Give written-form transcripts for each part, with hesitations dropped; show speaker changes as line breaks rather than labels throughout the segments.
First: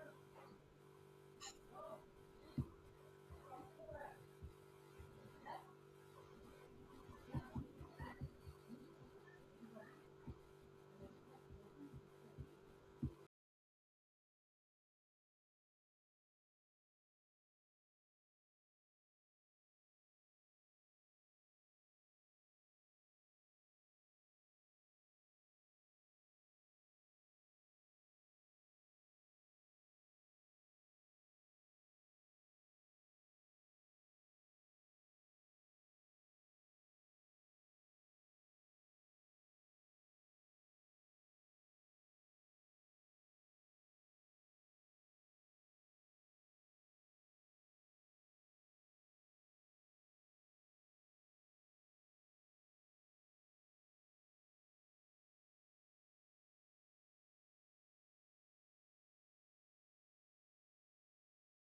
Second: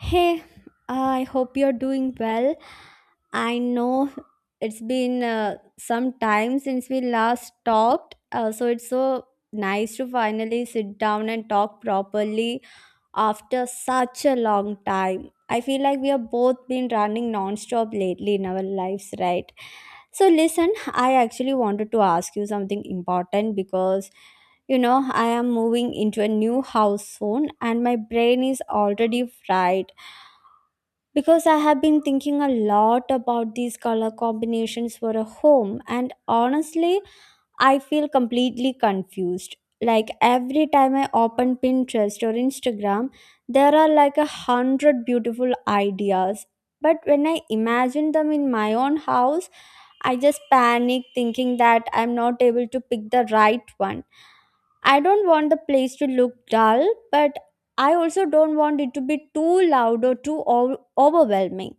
Hey, I hope you're doing well. I know it's been some time since we last talked, so it's so nice to finally sit down and talk properly after such a long time. I feel like we have both been running non-stop lately in our lives, right? So listen, I actually wanted to ask you something important because you know, I am moving into a new house soon and my brain is already fried because I have been thinking a lot about these color combinations for a home, and honestly, I feel completely confused. Like every time I open Pinterest or Instagram, there are like a hundred beautiful ideas. But when I imagine them in my own house, I just panic thinking that I'm not able to pick the right one. I don't want the place to look dull, but I also don't want it to be too loud or too overwhelming.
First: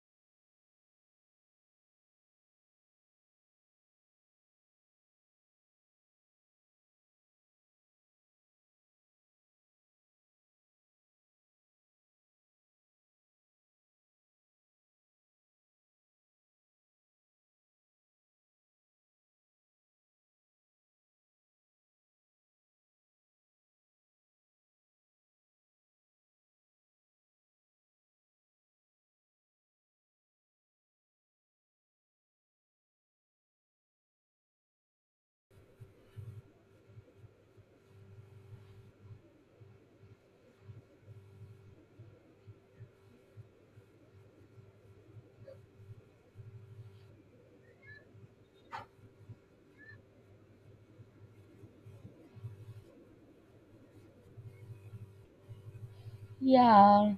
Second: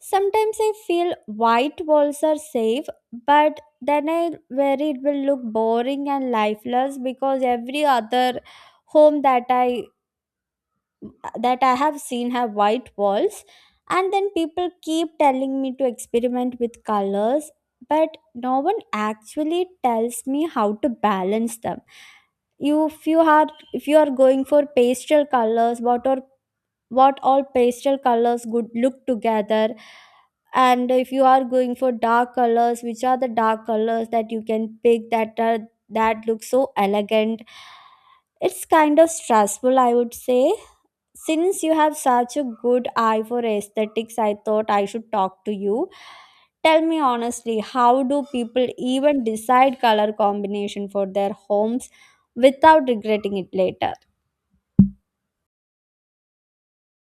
Sometimes I feel white walls are safe, but then I worry it will look boring and lifeless because every other home that I have seen have white walls, and then people keep telling me to experiment with colors, but no one actually tells me how to balance them. You, if you are going for pastel colors, what all pastel colors would look together, and if you are going for dark colors, which are the dark colors that you can pick that look so elegant. It's kind of stressful, I would say, since you have such a good eye for aesthetics, I thought I should talk to you. Tell me honestly, how do people even decide color combination for their homes without regretting it later?
Yeah.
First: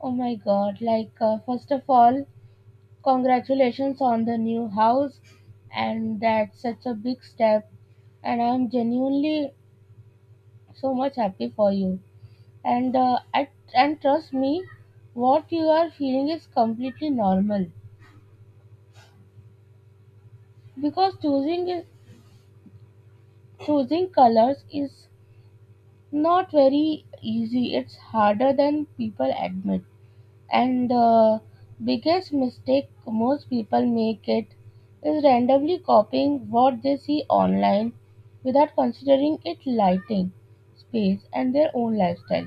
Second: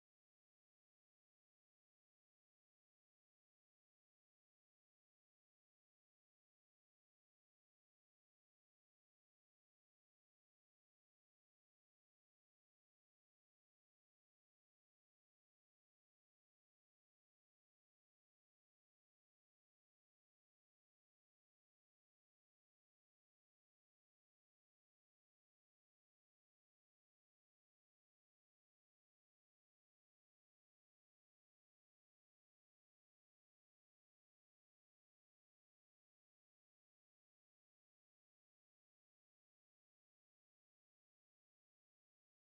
Oh my God. Like, first of all, congratulations on the new house. And that's such a big step. And I'm genuinely so much happy for you. And uh, I, and trust me, what you are feeling is completely normal because choosing colors is not very easy. It's harder than people admit. And the biggest mistake most people make it is randomly copying what they see online without considering its lighting, space, and their own lifestyle.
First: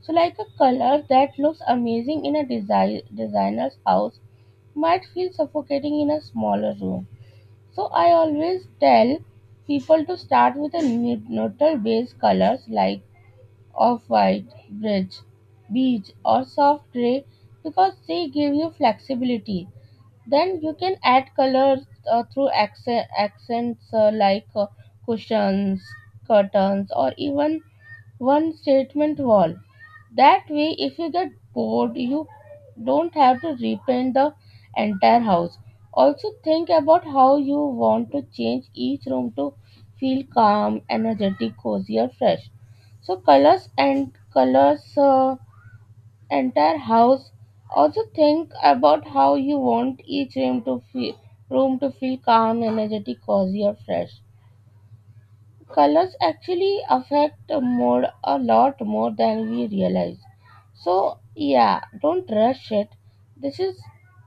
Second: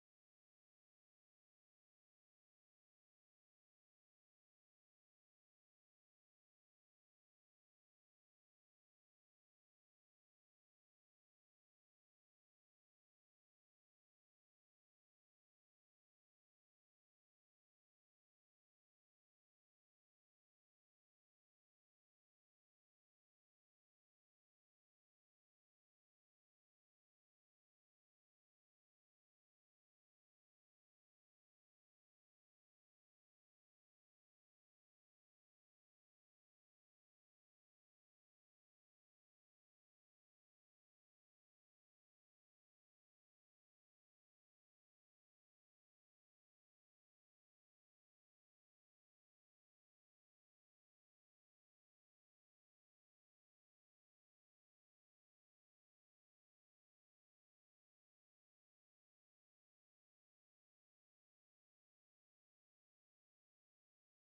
So, like a color that looks amazing in a designer's house might feel suffocating in a smaller room. So, I always tell people to start with a neutral base colors like off-white, bridge, beige, or soft gray because they give you flexibility. Then you can add colors through accents like cushions, curtains, or even one statement wall. That way, if you get bored, you don't have to repaint the entire house. Also, think about how you want to change each room to feel calm, energetic, cozy, or fresh. So, colors and colors. The entire house. Also think about how you want each room to feel calm, energetic, cozy or fresh. Colors actually affect the mood a lot more than we realize. So yeah, don't rush it. This is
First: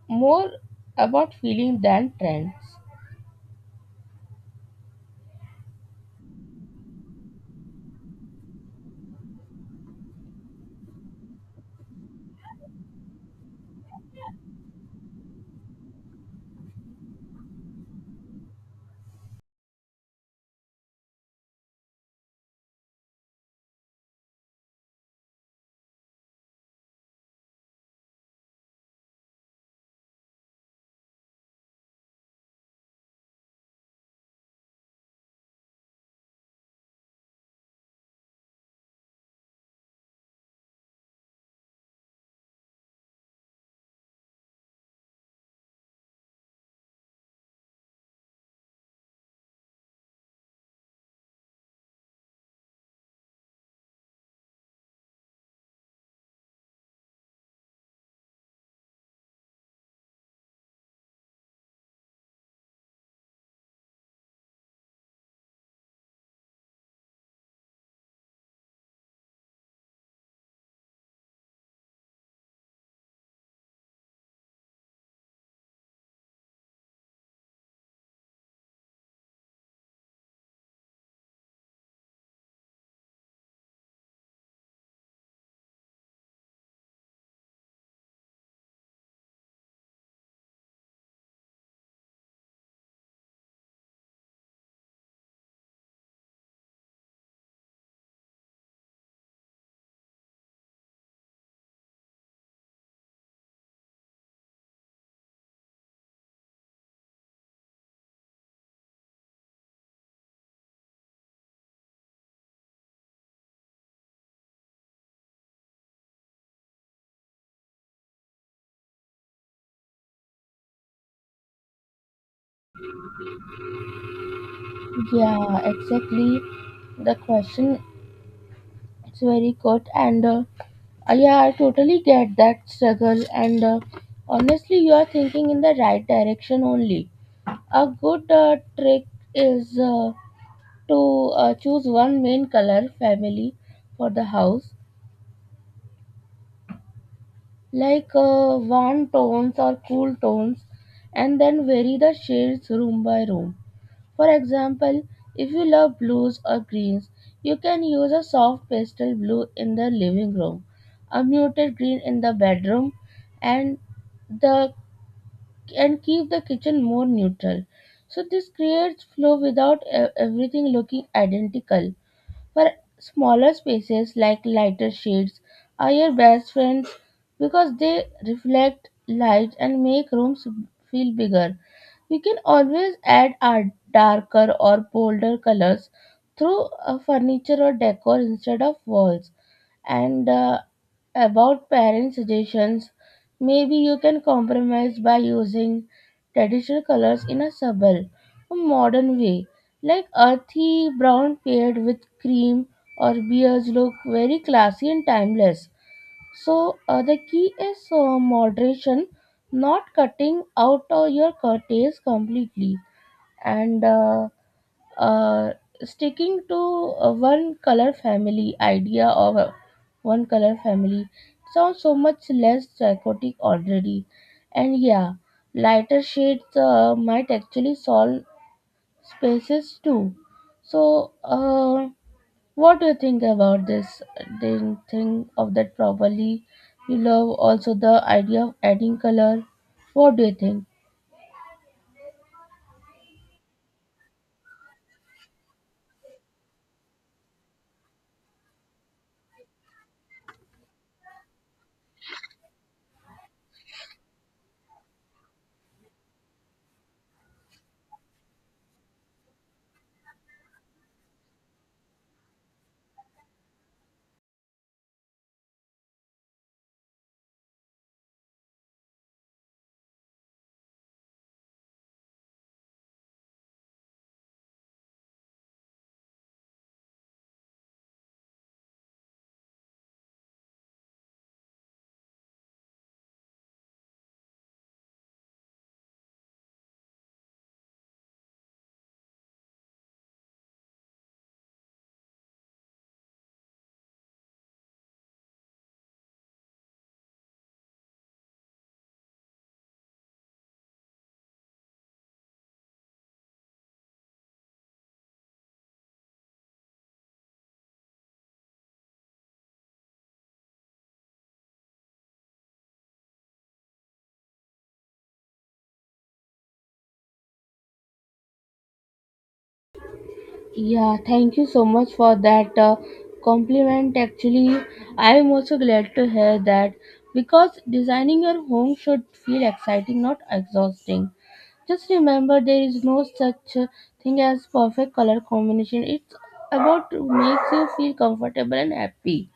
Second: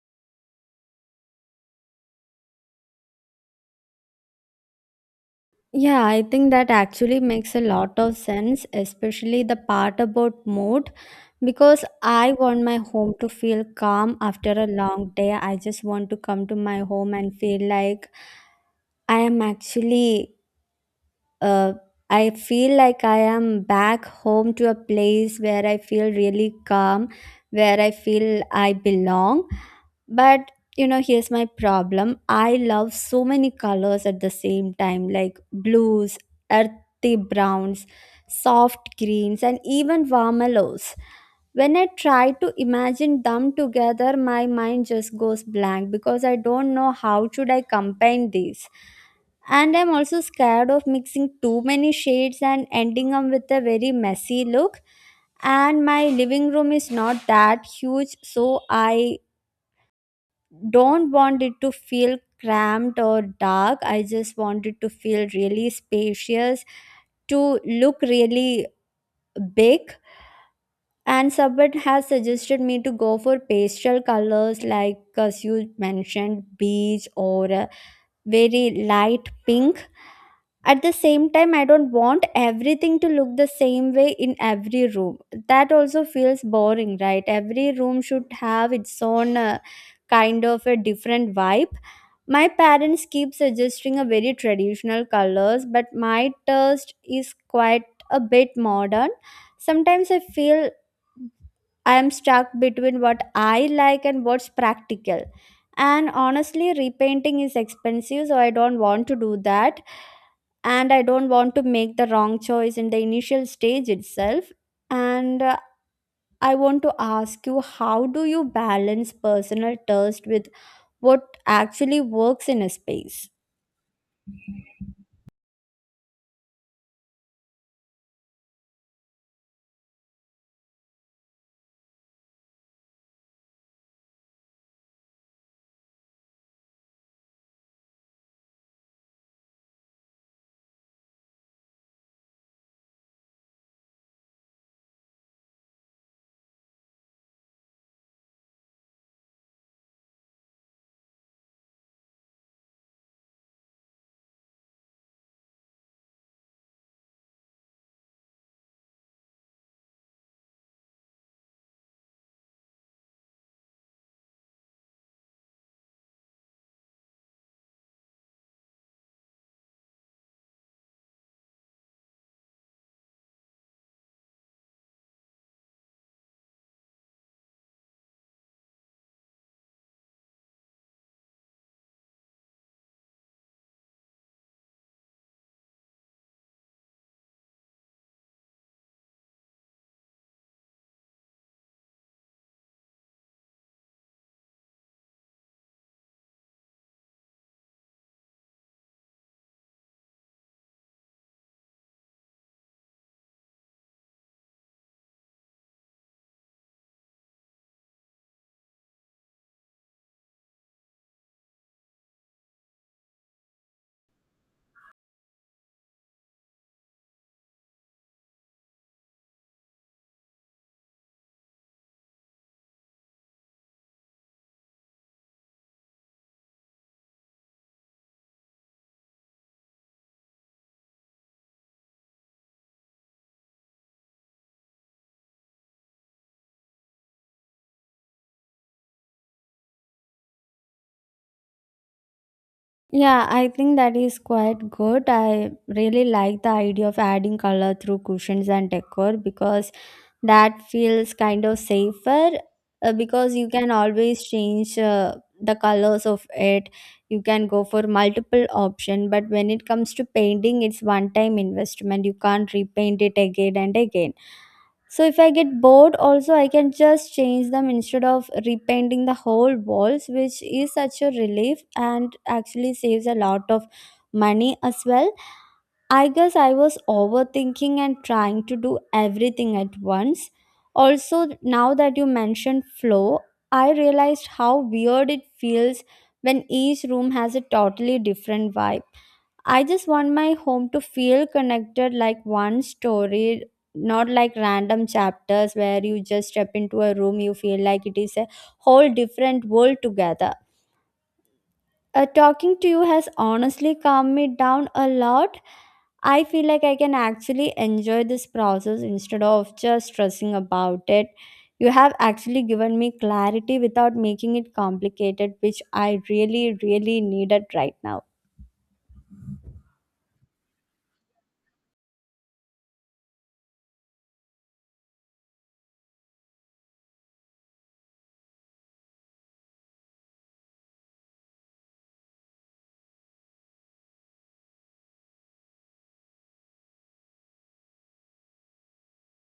more about feeling than trends.
Yeah, I think that actually makes a lot of sense, especially the part about mood, because I want my home to feel calm after a long day. I just want to come to my home and feel like I am actually uh, I feel like I am back home to a place where I feel really calm, where I feel I belong. But you know, here's my problem. I love so many colors at the same time, like blues, earthy browns, soft greens, and even warm yellows. When I try to imagine them together, my mind just goes blank because I don't know how should I combine these. And I'm also scared of mixing too many shades and ending up with a very messy look, and my living room is not that huge, so I don't want it to feel cramped or dark. I just want it to feel really spacious, to look really big. And someone has suggested me to go for pastel colors, like as you mentioned, beige or a very light pink. At the same time, I don't want everything to look the same way in every room. That also feels boring, right? Every room should have its own kind of a different vibe. My parents keep suggesting a very traditional colors, but my taste is quite a bit modern. Sometimes I feel I am stuck between what I like and what's practical. And honestly, repainting is expensive, so I don't want to do that, and I don't want to make the wrong choice in the initial stage itself. And I want to ask you, how do you balance personal taste with what actually works in a space?
Yeah, exactly. The question is very good and yeah, I totally get that struggle, and honestly, you are thinking in the right direction only. A good trick is to choose one main color family for the house, like warm tones or cool tones, and then vary the shades room by room. For example, if you love blues or greens, you can use a soft pastel blue in the living room, a muted green in the bedroom, and the and keep the kitchen more neutral. So this creates flow without everything looking identical. For smaller spaces like lighter shades are your best friends because they reflect light and make rooms feel bigger. You can always add our darker or bolder colors through furniture or decor instead of walls. And about parent suggestions, maybe you can compromise by using traditional colors in a subtle, or modern way, like earthy brown paired with cream or beige look very classy and timeless. So the key is moderation, not cutting out your curtails completely, and uh, sticking to one color family idea of one color family. It sounds so much less psychotic already. And yeah, lighter shades might actually solve spaces too. So, what do you think about this? Didn't think of that properly. You love also the idea of adding color. What do you think?
Yeah, I think that is quite good. I really like the idea of adding color through cushions and decor because that feels kind of safer, because you can always change the colors of it. You can go for multiple option, but when it comes to painting, it's one time investment. You can't repaint it again and again. So if I get bored also I can just change them instead of repainting the whole walls, which is such a relief and actually saves a lot of money as well. I guess I was overthinking and trying to do everything at once. Also now that you mentioned flow, I realized how weird it feels when each room has a totally different vibe. I just want my home to feel connected like one story, not like random chapters where you just step into a room, you feel like it is a whole different world together. Talking to you has honestly calmed me down a lot. I feel like I can actually enjoy this process instead of just stressing about it. You have actually given me clarity without making it complicated, which I really, really needed right now.
Yeah, thank you so much for that compliment. Actually, I am also glad to hear that because designing your home should feel exciting, not exhausting. Just remember, there is no such thing as perfect color combination. It's about to make you feel comfortable and happy.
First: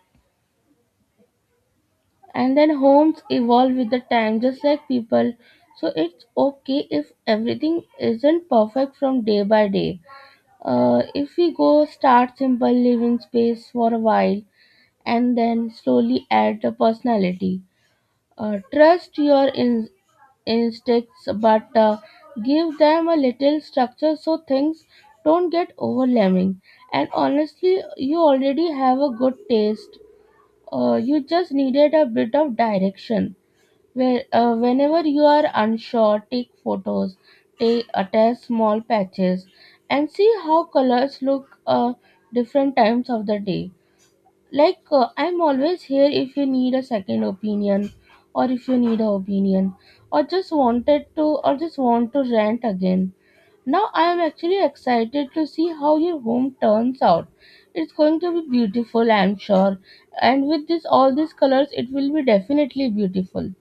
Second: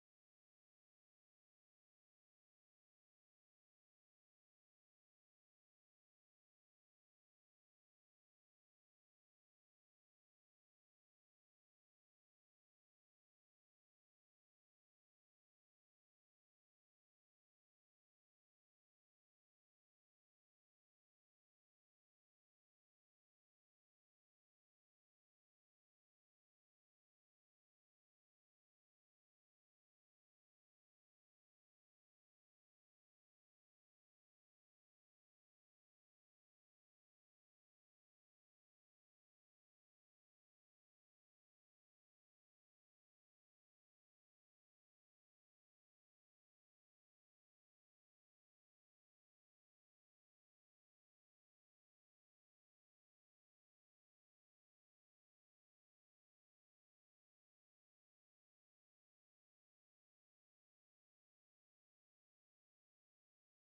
And then homes evolve with the time just like people, so it's okay if everything isn't perfect from day by day. If we go start simple living space for a while and then slowly add the personality, trust your instincts, but give them a little structure so things don't get overwhelming. And honestly, you already have a good taste. You just needed a bit of direction. Whenever you are unsure, take photos, take attach small patches, and see how colors look different times of the day. Like I'm always here if you need a second opinion, or if you need a opinion, or just want to rant again. Now I am actually excited to see how your home turns out. It's going to be beautiful, I'm sure. And with this all these colors, it will be definitely beautiful.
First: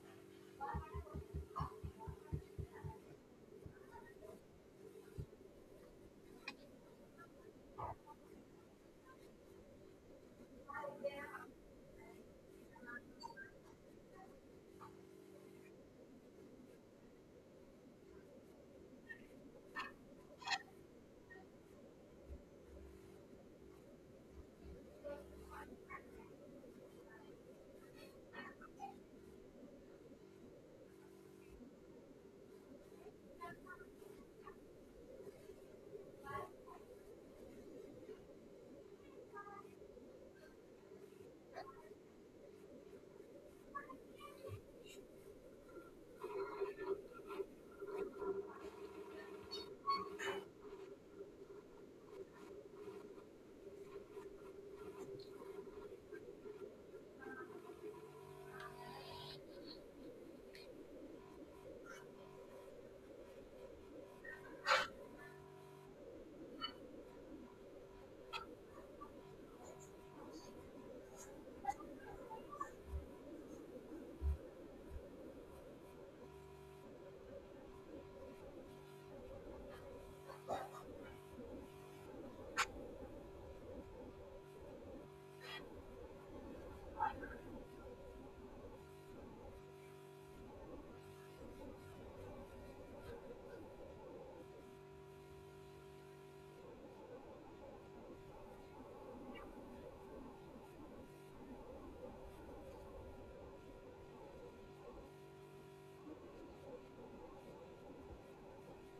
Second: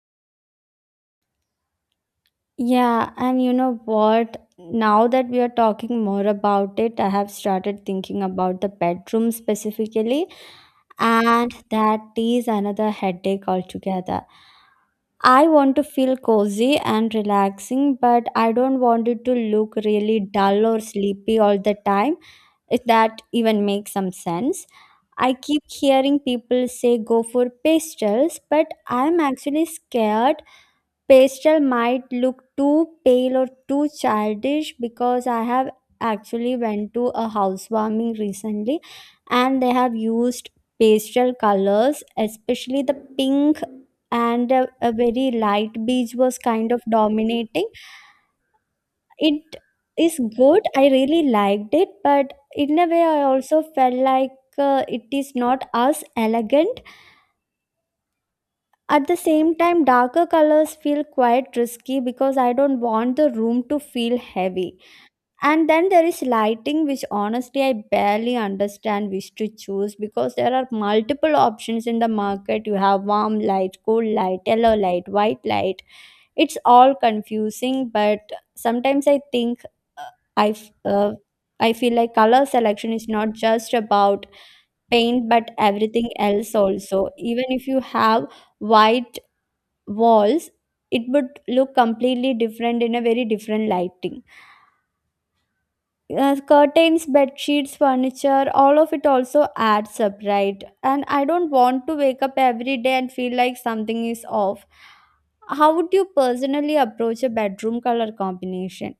Yeah, and you know what? Now that we are talking more about it, I have started thinking about the bedroom specifically, and that is another headache altogether. I want to feel cozy and relaxing, but I don't want it to look really dull or sleepy all the time, if that even makes some sense. I keep hearing people say go for pastels, but I'm actually scared pastel might look too pale or too childish because I have actually went to a housewarming recently and they have used pastel colors, especially the pink, and a very light beige was kind of dominating it. Is good, I really liked it, but in a way I also felt like it is not as elegant. At the same time, darker colors feel quite risky because I don't want the room to feel heavy. And then there is lighting, which honestly I barely understand which to choose because there are multiple options in the market. You have warm light, cool light, yellow light, white light. It's all confusing, but sometimes I think I, f- uh, I feel like color selection is not just about paint but everything else also. Even if you have white walls, it would look completely different in a very different lighting. Curtains, bed sheets, furniture, all of it also adds up, right? And I don't want to wake up every day and feel like something is off. How would you personally approach a bedroom color combination?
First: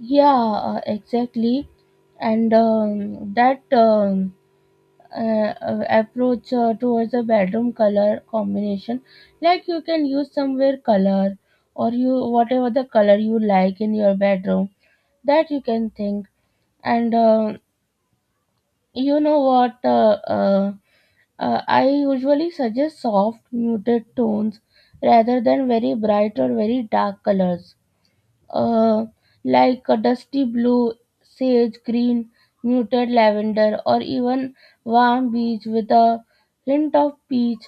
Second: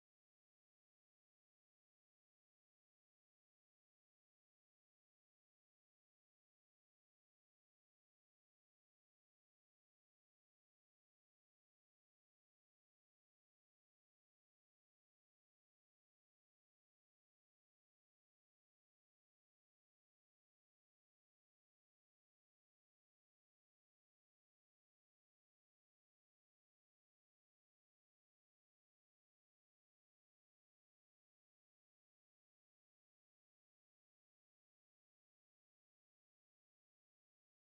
Yeah, exactly. And that Approach towards the bedroom color combination, like you can use somewhere color or you whatever the color you like in your bedroom, that you can think. And You know what? I usually suggest soft muted tones rather than very bright or very dark colors. uh, like a dusty blue, sage green, muted lavender, or even warm beige with a hint of peach.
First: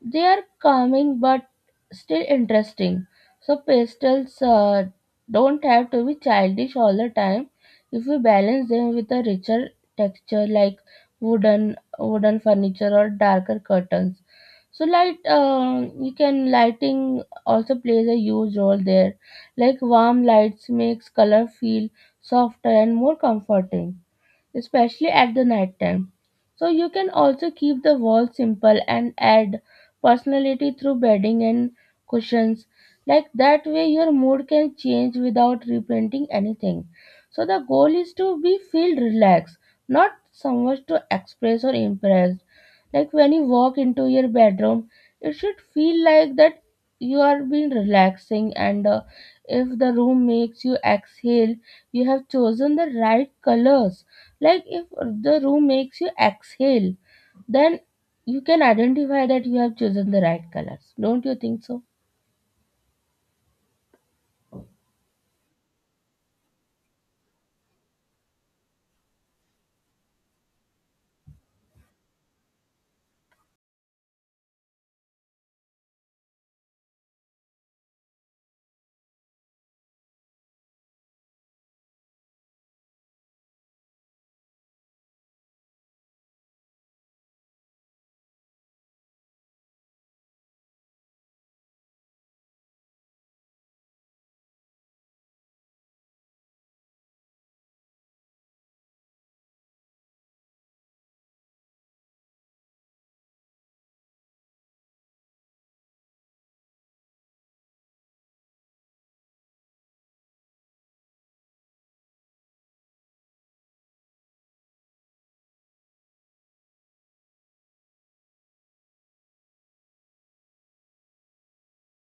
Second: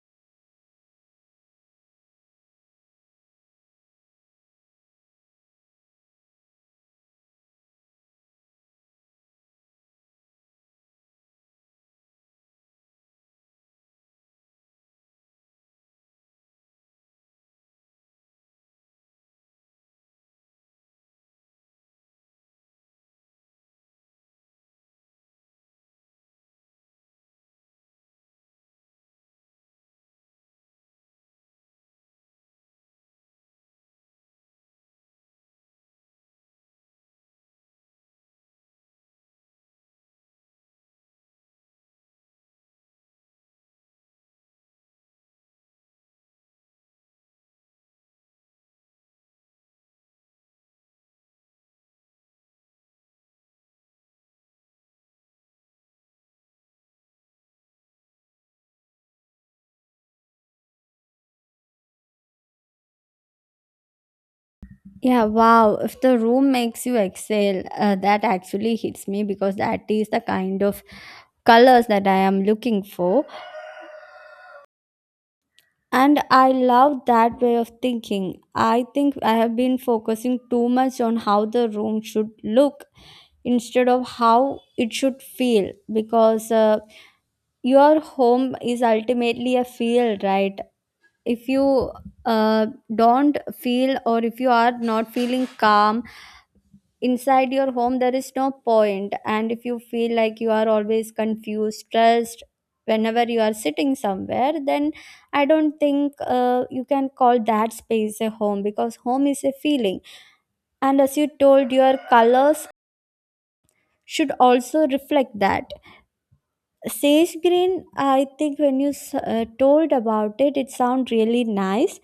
They are calming but still interesting. So pastels don't have to be childish all the time if we balance them with a richer texture like wooden furniture or darker curtains. So light you can Lighting also plays a huge role there, like warm lights makes color feel softer and more comforting, especially at the night time. So you can also keep the walls simple and add personality through bedding and cushions. Like that way your mood can change without reprinting anything. So the goal is to be feel relaxed, not so much to express or impress. Like when you walk into your bedroom, it should feel like that you are being relaxing, and if the room makes you exhale, you have chosen the right colors. Like if the room makes you exhale, then you can identify that you have chosen the right colors. Don't you think so?
Yeah, wow, if the room makes you exhale, that actually hits me because that is the kind of colors that I am looking for. And I love that way of thinking. I think I have been focusing too much on how the room should look instead of how it should feel, because your home is ultimately a field, right? If you uh, don't feel or if you are not feeling calm inside your home, there is no point. And if you feel like you are always confused, stressed whenever you are sitting somewhere, then I don't think you can call that space a home because home is a feeling, and as you told, your colors should also reflect that. Sage green, I think when you told about it it sound really nice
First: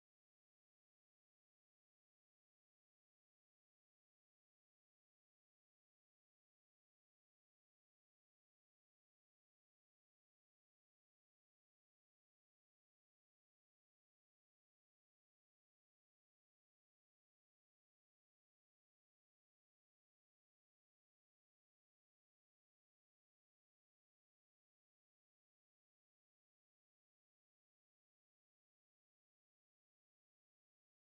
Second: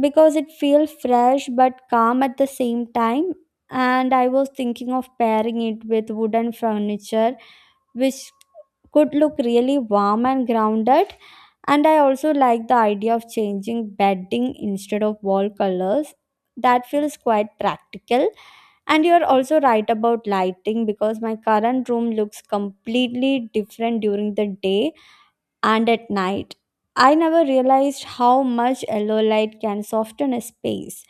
because it feels fresh but calm at the same time. And I was thinking of pairing it with wooden furniture, which could look really warm and grounded. And I also like the idea of changing bedding instead of wall colors. That feels quite practical. And you're also right about lighting because my current room looks completely different during the day and at night. I never realized how much yellow light can soften a space.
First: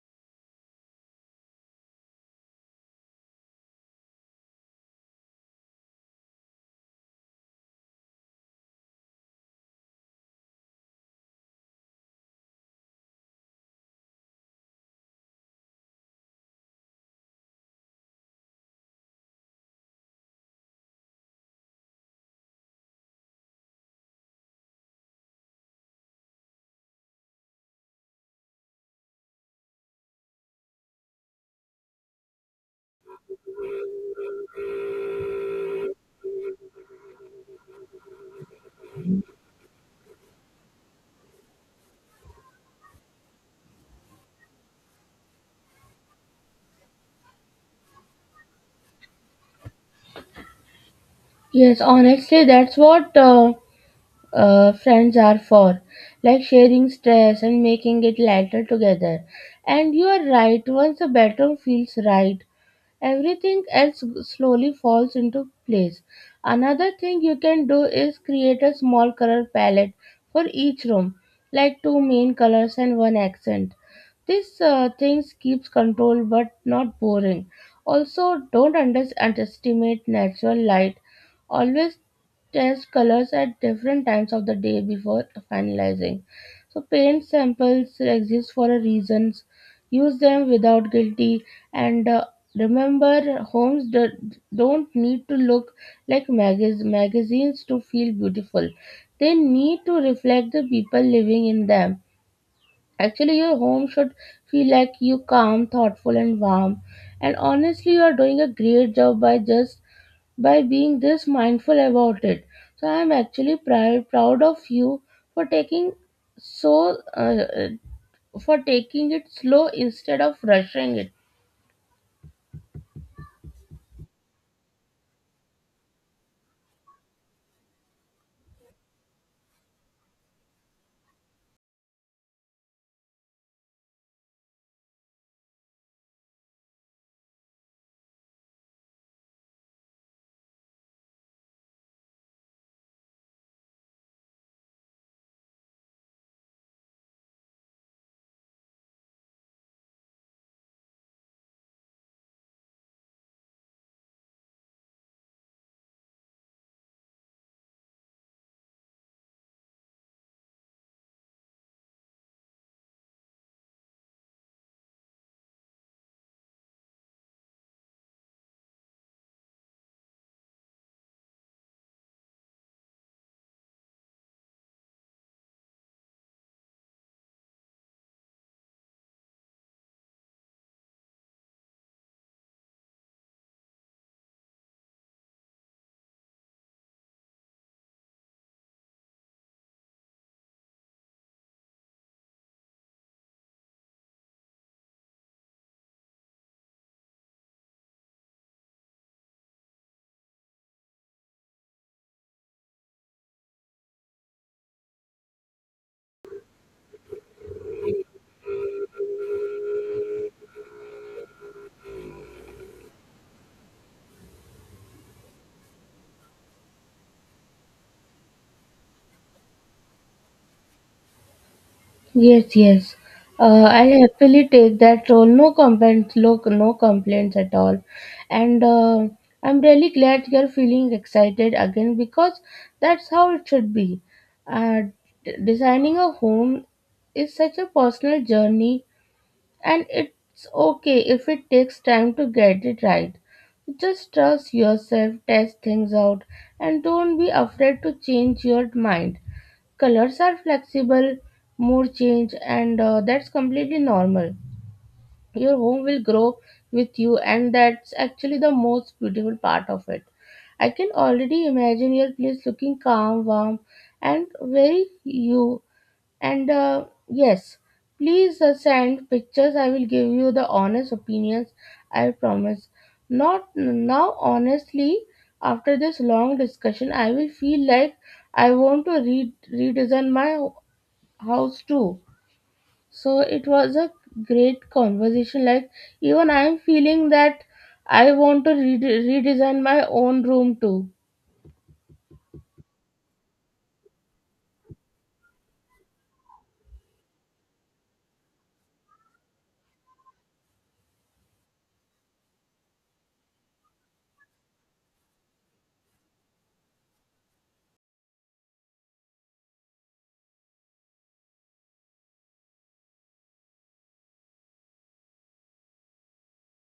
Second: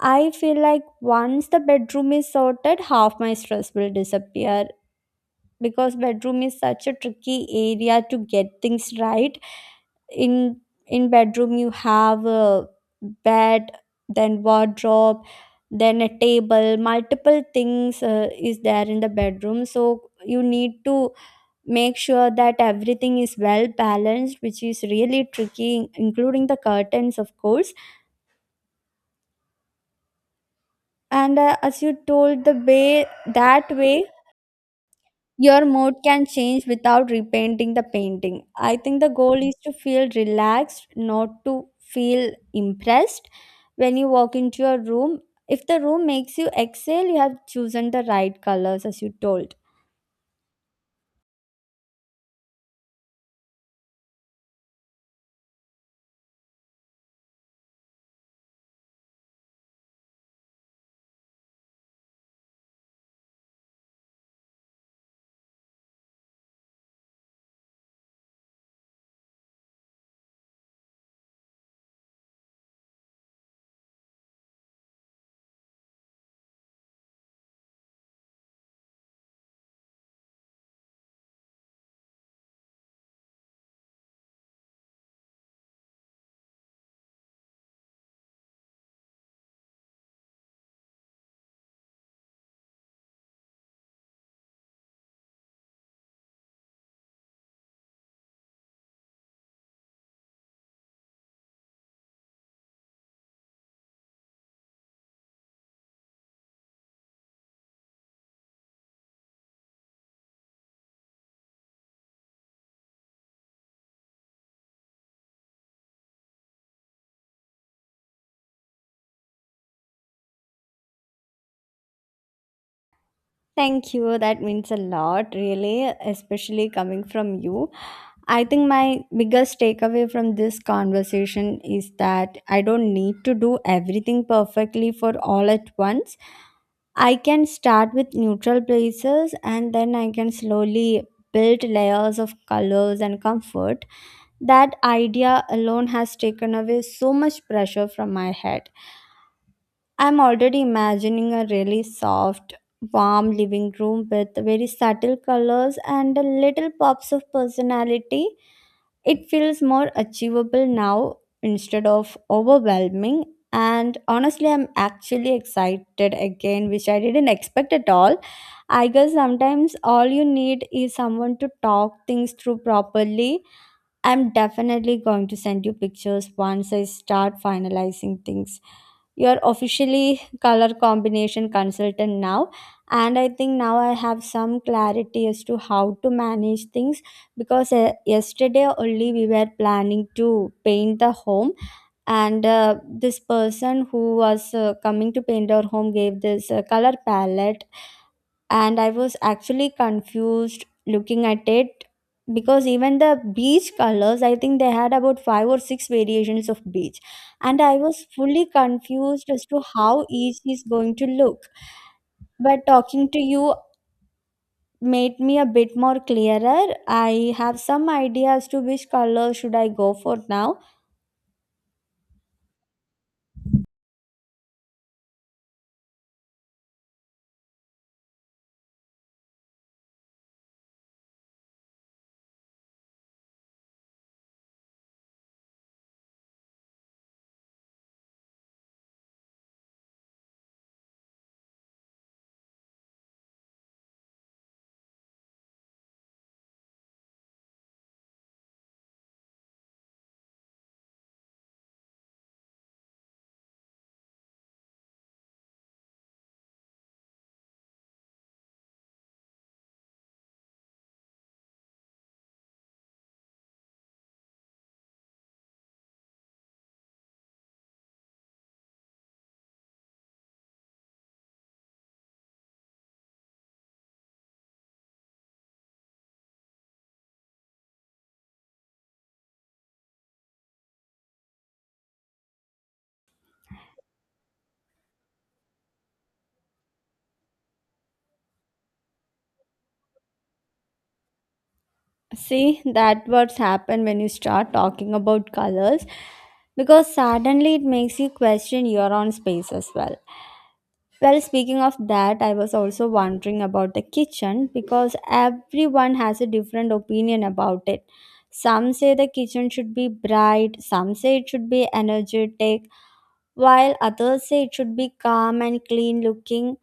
I feel like once the bedroom is sorted, half my stress will disappear because bedroom is such a tricky area to get things right. In in bedroom you have a bed, then wardrobe, then a table, multiple things is there in the bedroom. So you need to make sure that everything is well balanced, which is really tricky, including the curtains of course. And As you told, the way that way your mood can change without repainting the painting. I think the goal is to feel relaxed, not to feel impressed. When you walk into your room, if the room makes you exhale, you have chosen the right colors, as you told.
Yes, honestly, that's what friends are for, like sharing stress and making it lighter together. And you are right, once the bedroom feels right, everything else slowly falls into place. Another thing you can do is create a small color palette for each room, like two main colors and one accent. This things keeps control but not boring. Also, don't underestimate natural light. Always test colors at different times of the day before finalizing. So paint samples exist for a reasons. Use them without guilty. And Remember, homes don't need to look like magazines to feel beautiful. They need to reflect the people living in them. Actually, your home should feel like you calm, thoughtful, and warm. And honestly, you are doing a great job by just by being this mindful about it. So I am actually proud of you for taking so uh, for taking it slow instead of rushing it.
Thank you, that means a lot, really, especially coming from you. I think my biggest takeaway from this conversation is that I don't need to do everything perfectly for all at once. I can start with neutral places and then I can slowly build layers of colors and comfort. That idea alone has taken away so much pressure from my head. I'm already imagining a really soft, warm living room with very subtle colors and little pops of personality. It feels more achievable now instead of overwhelming. And honestly, I'm actually excited again, which I didn't expect at all. I guess sometimes all you need is someone to talk things through properly. I'm definitely going to send you pictures once I start finalizing things. You're officially color combination consultant now, and I think now I have some clarity as to how to manage things because yesterday only we were planning to paint the home, and this person who was coming to paint our home gave this color palette, and I was actually confused looking at it because even the beach colors, I think they had about five or six variations of beach, and I was fully confused as to how each is going to look. But talking to you made me a bit more clearer. I have some idea as to which color should I go for now.
Yes, yes. I happily take that role. No complaints, look, no complaints at all. And I'm really glad you're feeling excited again because that's how it should be. Uh, Designing a home is such a personal journey, and it's okay if it takes time to get it right. Just trust yourself, test things out, and don't be afraid to change your mind. Colors are flexible, mood change, and that's completely normal. Your home will grow with you, and that's actually the most beautiful part of it. I can already imagine your place looking calm, warm, and very you. And yes, please send pictures. I will give you the honest opinions. I promise. Not now, honestly. After this long discussion, I will feel like I want to redesign my house too. So it was a great conversation. Like even I am feeling that I want to redesign my own room too.
See, that what's happened when you start talking about colors because suddenly it makes you question your own space as well. Well, speaking of that, I was also wondering about the kitchen because everyone has a different opinion about it. Some say the kitchen should be bright, some say it should be energetic, while others say it should be calm and clean looking.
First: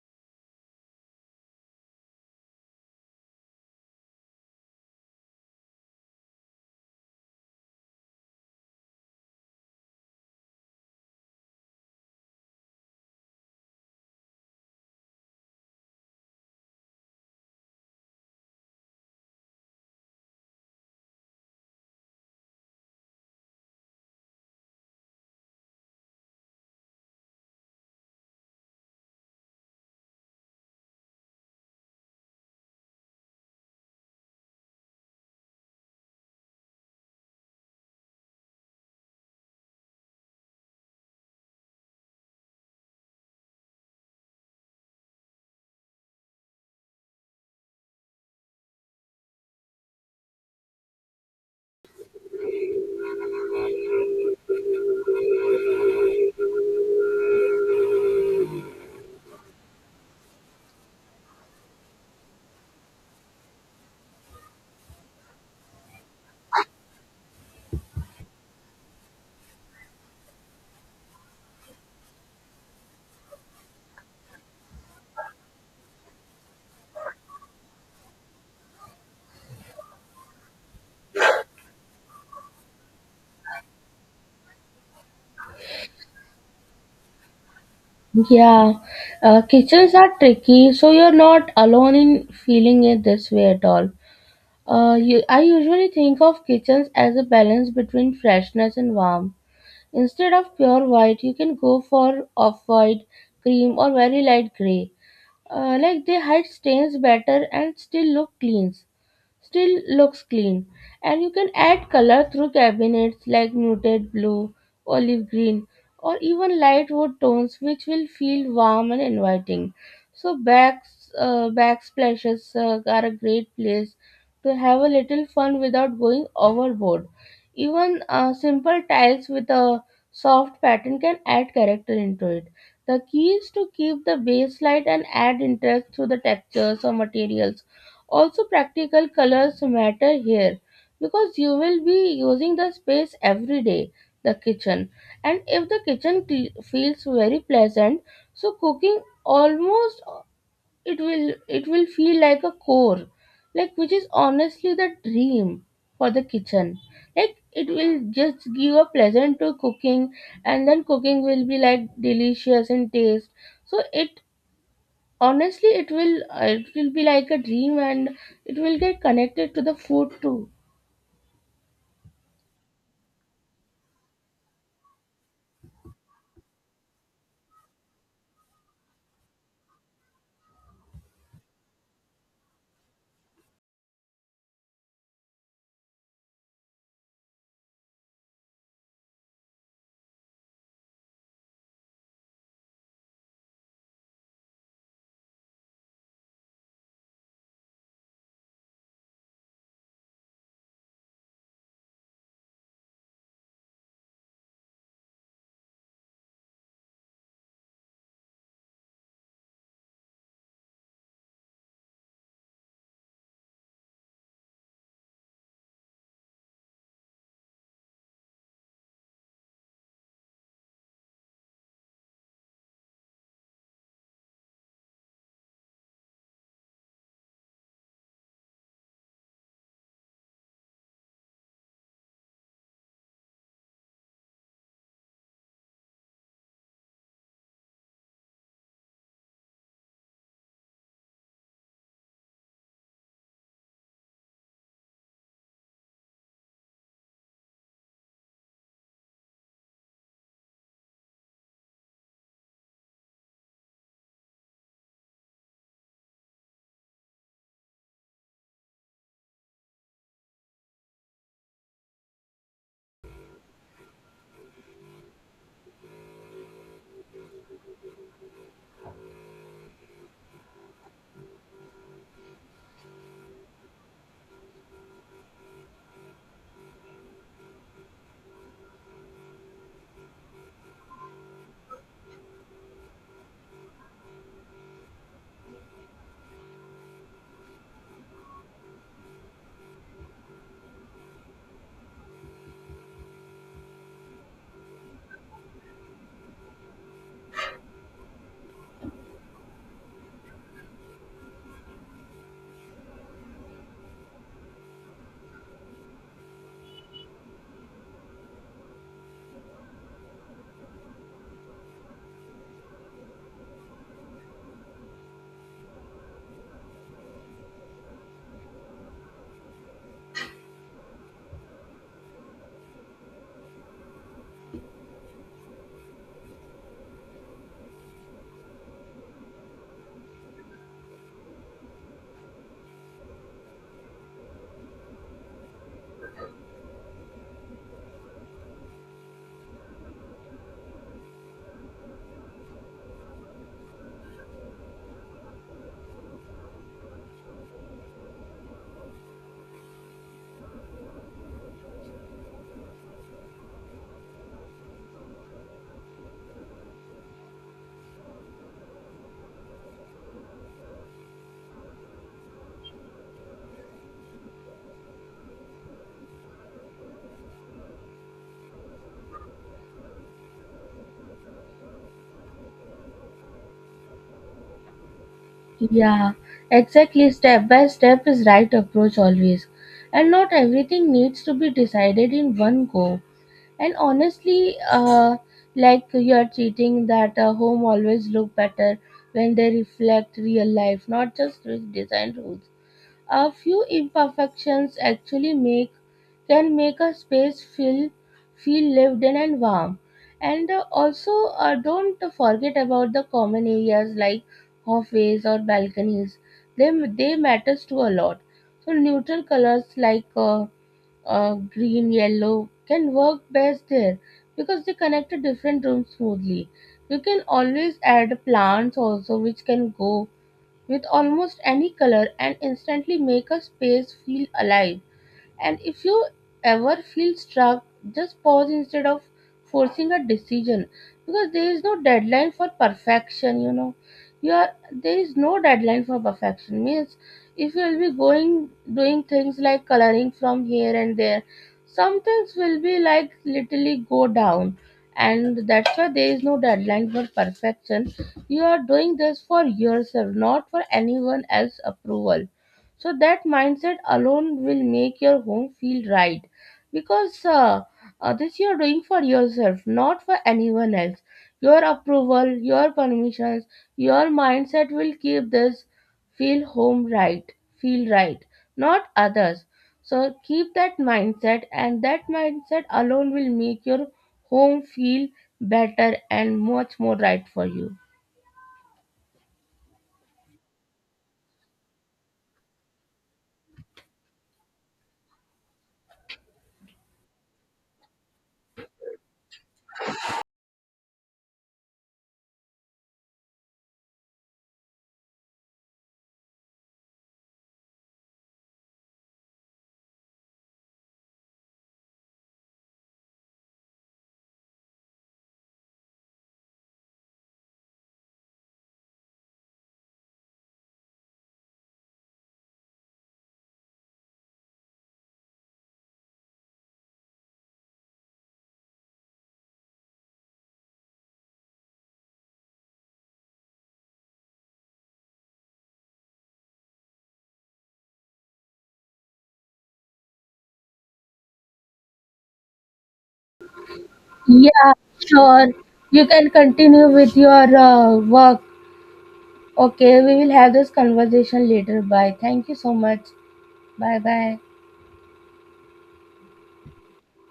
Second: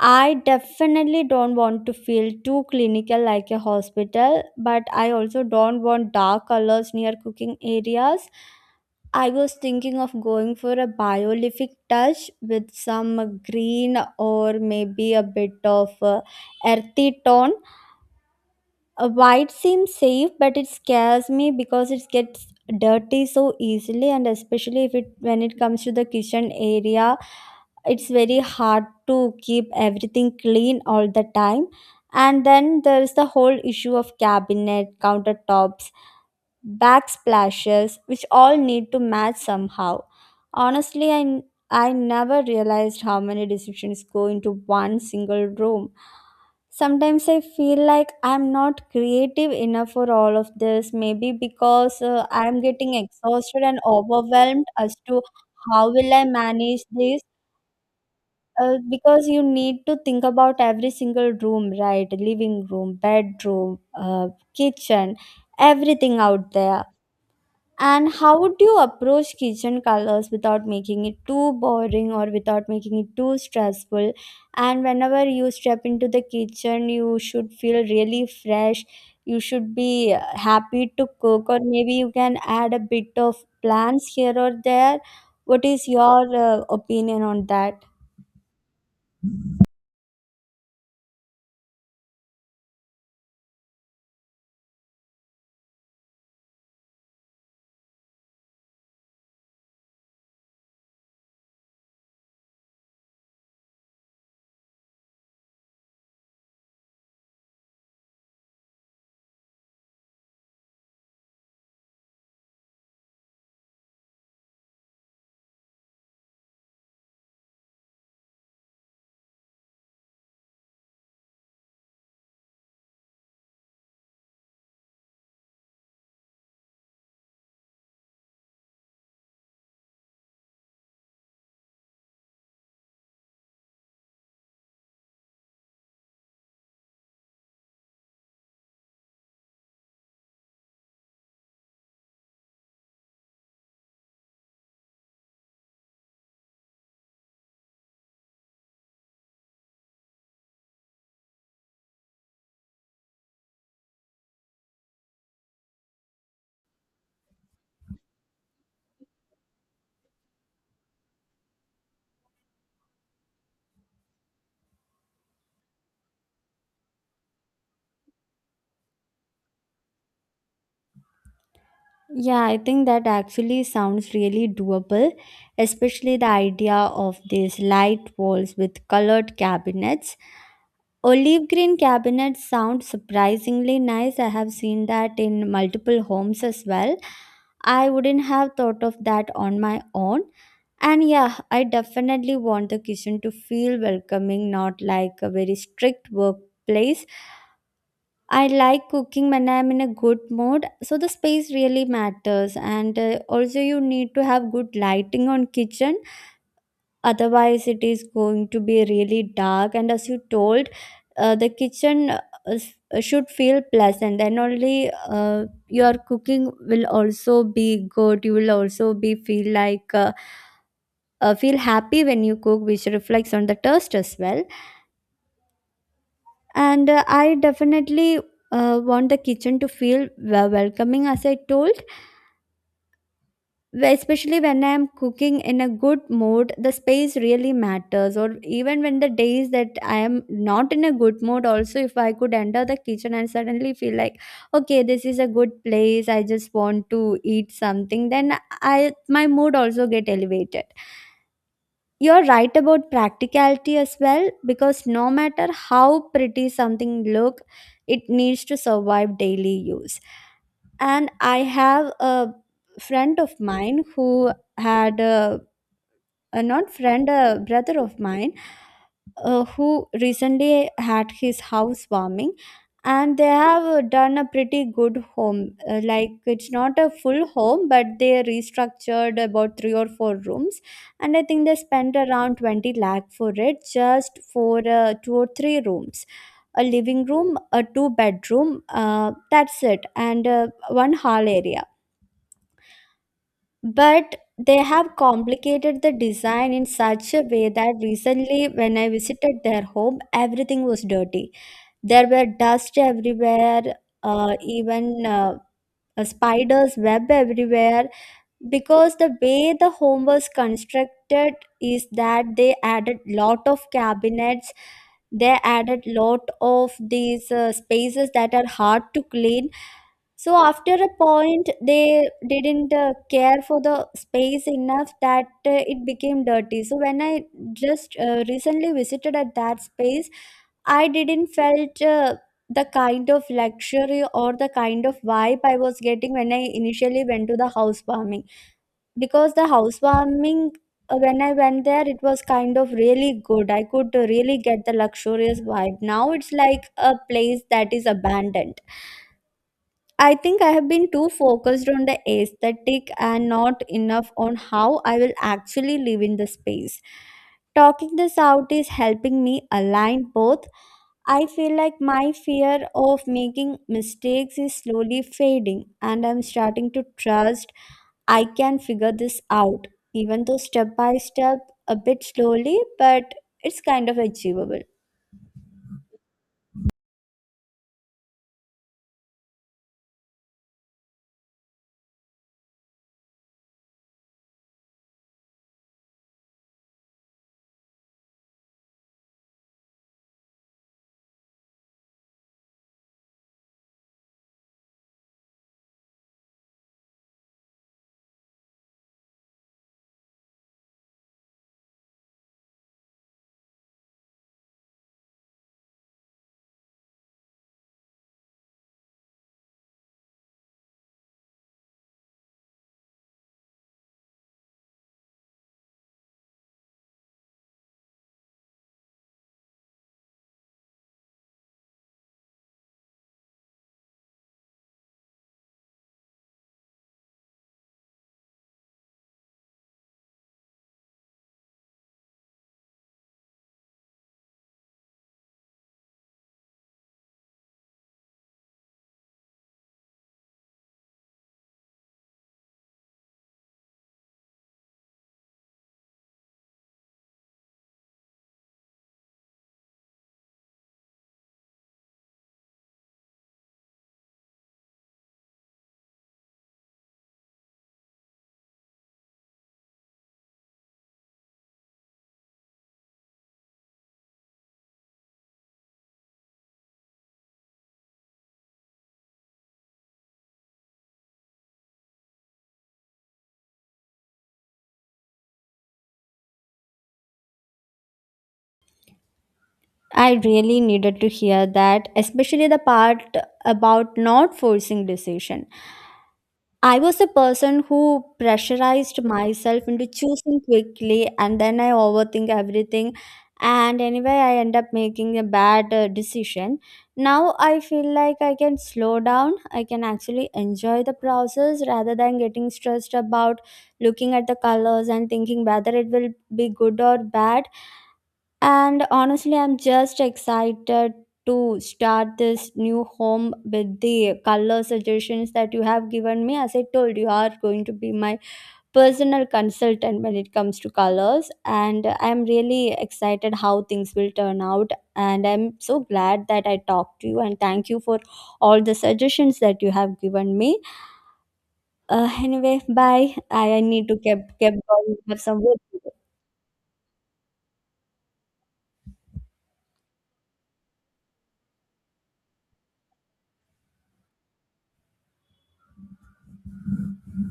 I definitely don't want to feel too clinical like a hospital, but I also don't want dark colors near cooking areas. I was thinking of going for a biolific touch with some green or maybe a bit of earthy tone. White seems safe, but it scares me because it gets dirty so easily, and especially if it when it comes to the kitchen area, it's very hard to keep everything clean all the time. And then there's the whole issue of cabinet countertops, backsplashes, which all need to match somehow. Honestly, I never realized how many decisions go into one single room. Sometimes I feel like I'm not creative enough for all of this, maybe because I'm getting exhausted and overwhelmed as to how will I manage this. Because you need to think about every single room, right? Living room, bedroom, kitchen, everything out there. And how would you approach kitchen colors without making it too boring or without making it too stressful? And whenever you step into the kitchen, you should feel really fresh. You should be happy to cook, or maybe you can add a bit of plants here or there. What is your opinion on that?
Yeah, kitchens are tricky, so you're not alone in feeling it this way at all. I usually think of kitchens as a balance between freshness and warmth. Instead of pure white, you can go for off-white, cream, or very light gray. Like they hide stains better and still looks clean. And you can add color through cabinets like muted blue, olive green, or even light wood tones, which will feel warm and inviting. So, backsplashes are a great place to have a little fun without going overboard. Even simple tiles with a soft pattern can add character into it. The key is to keep the base light and add interest through the textures or materials. Also, practical colors matter here because you will be using the space every day, the kitchen. And if the kitchen feels very pleasant, so cooking almost it will feel like a core, like which is honestly the dream for the kitchen. Like it will just give a pleasant to cooking, and then cooking will be like delicious in taste. So it honestly it will be like a dream, and it will get connected to the food too.
Yeah, I think that actually sounds really doable, especially the idea of these light walls with colored cabinets. Olive green cabinets sound surprisingly nice. I have seen that in multiple homes as well. I wouldn't have thought of that on my own. And yeah, I definitely want the kitchen to feel welcoming, not like a very strict workplace. I like cooking when I'm in a good mood, so the space really matters. And also, you need to have good lighting on kitchen, otherwise it is going to be really dark, and as you told, the kitchen should feel pleasant, then only your cooking will also be good, you will also be feel like feel happy when you cook, which reflects on the taste as well. And I definitely want the kitchen to feel welcoming as I told, especially when I'm cooking in a good mood the space really matters, or even when the days that I am not in a good mood also, if I could enter the kitchen and suddenly feel like okay, this is a good place, I just want to eat something, then I my mood also get elevated. You're right about practicality as well because no matter how pretty something look, it needs to survive daily use. And I have a friend of mine who had a not friend, a brother of mine, who recently had his house warming, and they have done a pretty good home. Like it's not a full home, but they restructured about three or four rooms, and I think they spent around 20 lakh for it, just for two or three rooms, a living room, a two bedroom. That's it, and one hall area, but they have complicated the design in such a way that recently when I visited their home everything was dirty. There were dust everywhere, even a spider's web everywhere because the way the home was constructed is that they added lot of cabinets, they added lot of these spaces that are hard to clean. So after a point, they didn't care for the space enough that it became dirty. So when I just recently visited at that space, I didn't felt the kind of luxury or the kind of vibe I was getting when I initially went to the housewarming. Because the housewarming, when I went there, it was kind of really good. I could really get the luxurious vibe. Now it's like a place that is abandoned. I think I have been too focused on the aesthetic and not enough on how I will actually live in the space. Talking this out is helping me align both. I feel like my fear of making mistakes is slowly fading, and I'm starting to trust I can figure this out, even though step by step, a bit slowly, but it's kind of achievable.
Yeah, exactly, step by step is right approach always, and not everything needs to be decided in one go. And honestly, like you are treating that home always look better when they reflect real life, not just with design rules. A few imperfections actually make can make a space feel lived in and warm. And also, don't forget about the common areas like hallways or balconies. They they matters to a lot. So neutral colors like green, yellow can work best there because they connect to different rooms smoothly. You can always add plants also, which can go with almost any color and instantly make a space feel alive. And if you ever feel stuck, just pause instead of forcing a decision because there is no deadline for perfection, you know. You are, there is no deadline for perfection means if you will be going doing things like coloring from here and there, some things will be like literally go down, and that's why there is no deadline for perfection. You are doing this for yourself, not for anyone else approval, so that mindset alone will make your home feel right. Because this you're doing for yourself, not for anyone else. Your approval, your permissions, your mindset will keep this feel home right, feel right, not others. So keep that mindset, and that mindset alone will make your home feel better and much more right for you.
I really needed to hear that, especially the part about not forcing decision. I was a person who pressurized myself into choosing quickly and then I overthink everything and anyway I end up making a bad decision. Now I feel like I can slow down, I can actually enjoy the process rather than getting stressed about looking at the colors and thinking whether it will be good or bad. And honestly, I'm just excited to start this new home with the color suggestions that you have given me. As I told you, you are going to be my personal consultant when it comes to colors. And I'm really excited how things will turn out. And I'm so glad that I talked to you. And thank you for all the suggestions that you have given me. Anyway, bye. I need to keep
Yeah,
going. Have some
sure.
work to do.
You can continue with your work. Okay, we will have this conversation later. Bye. Thank you so much. Bye bye.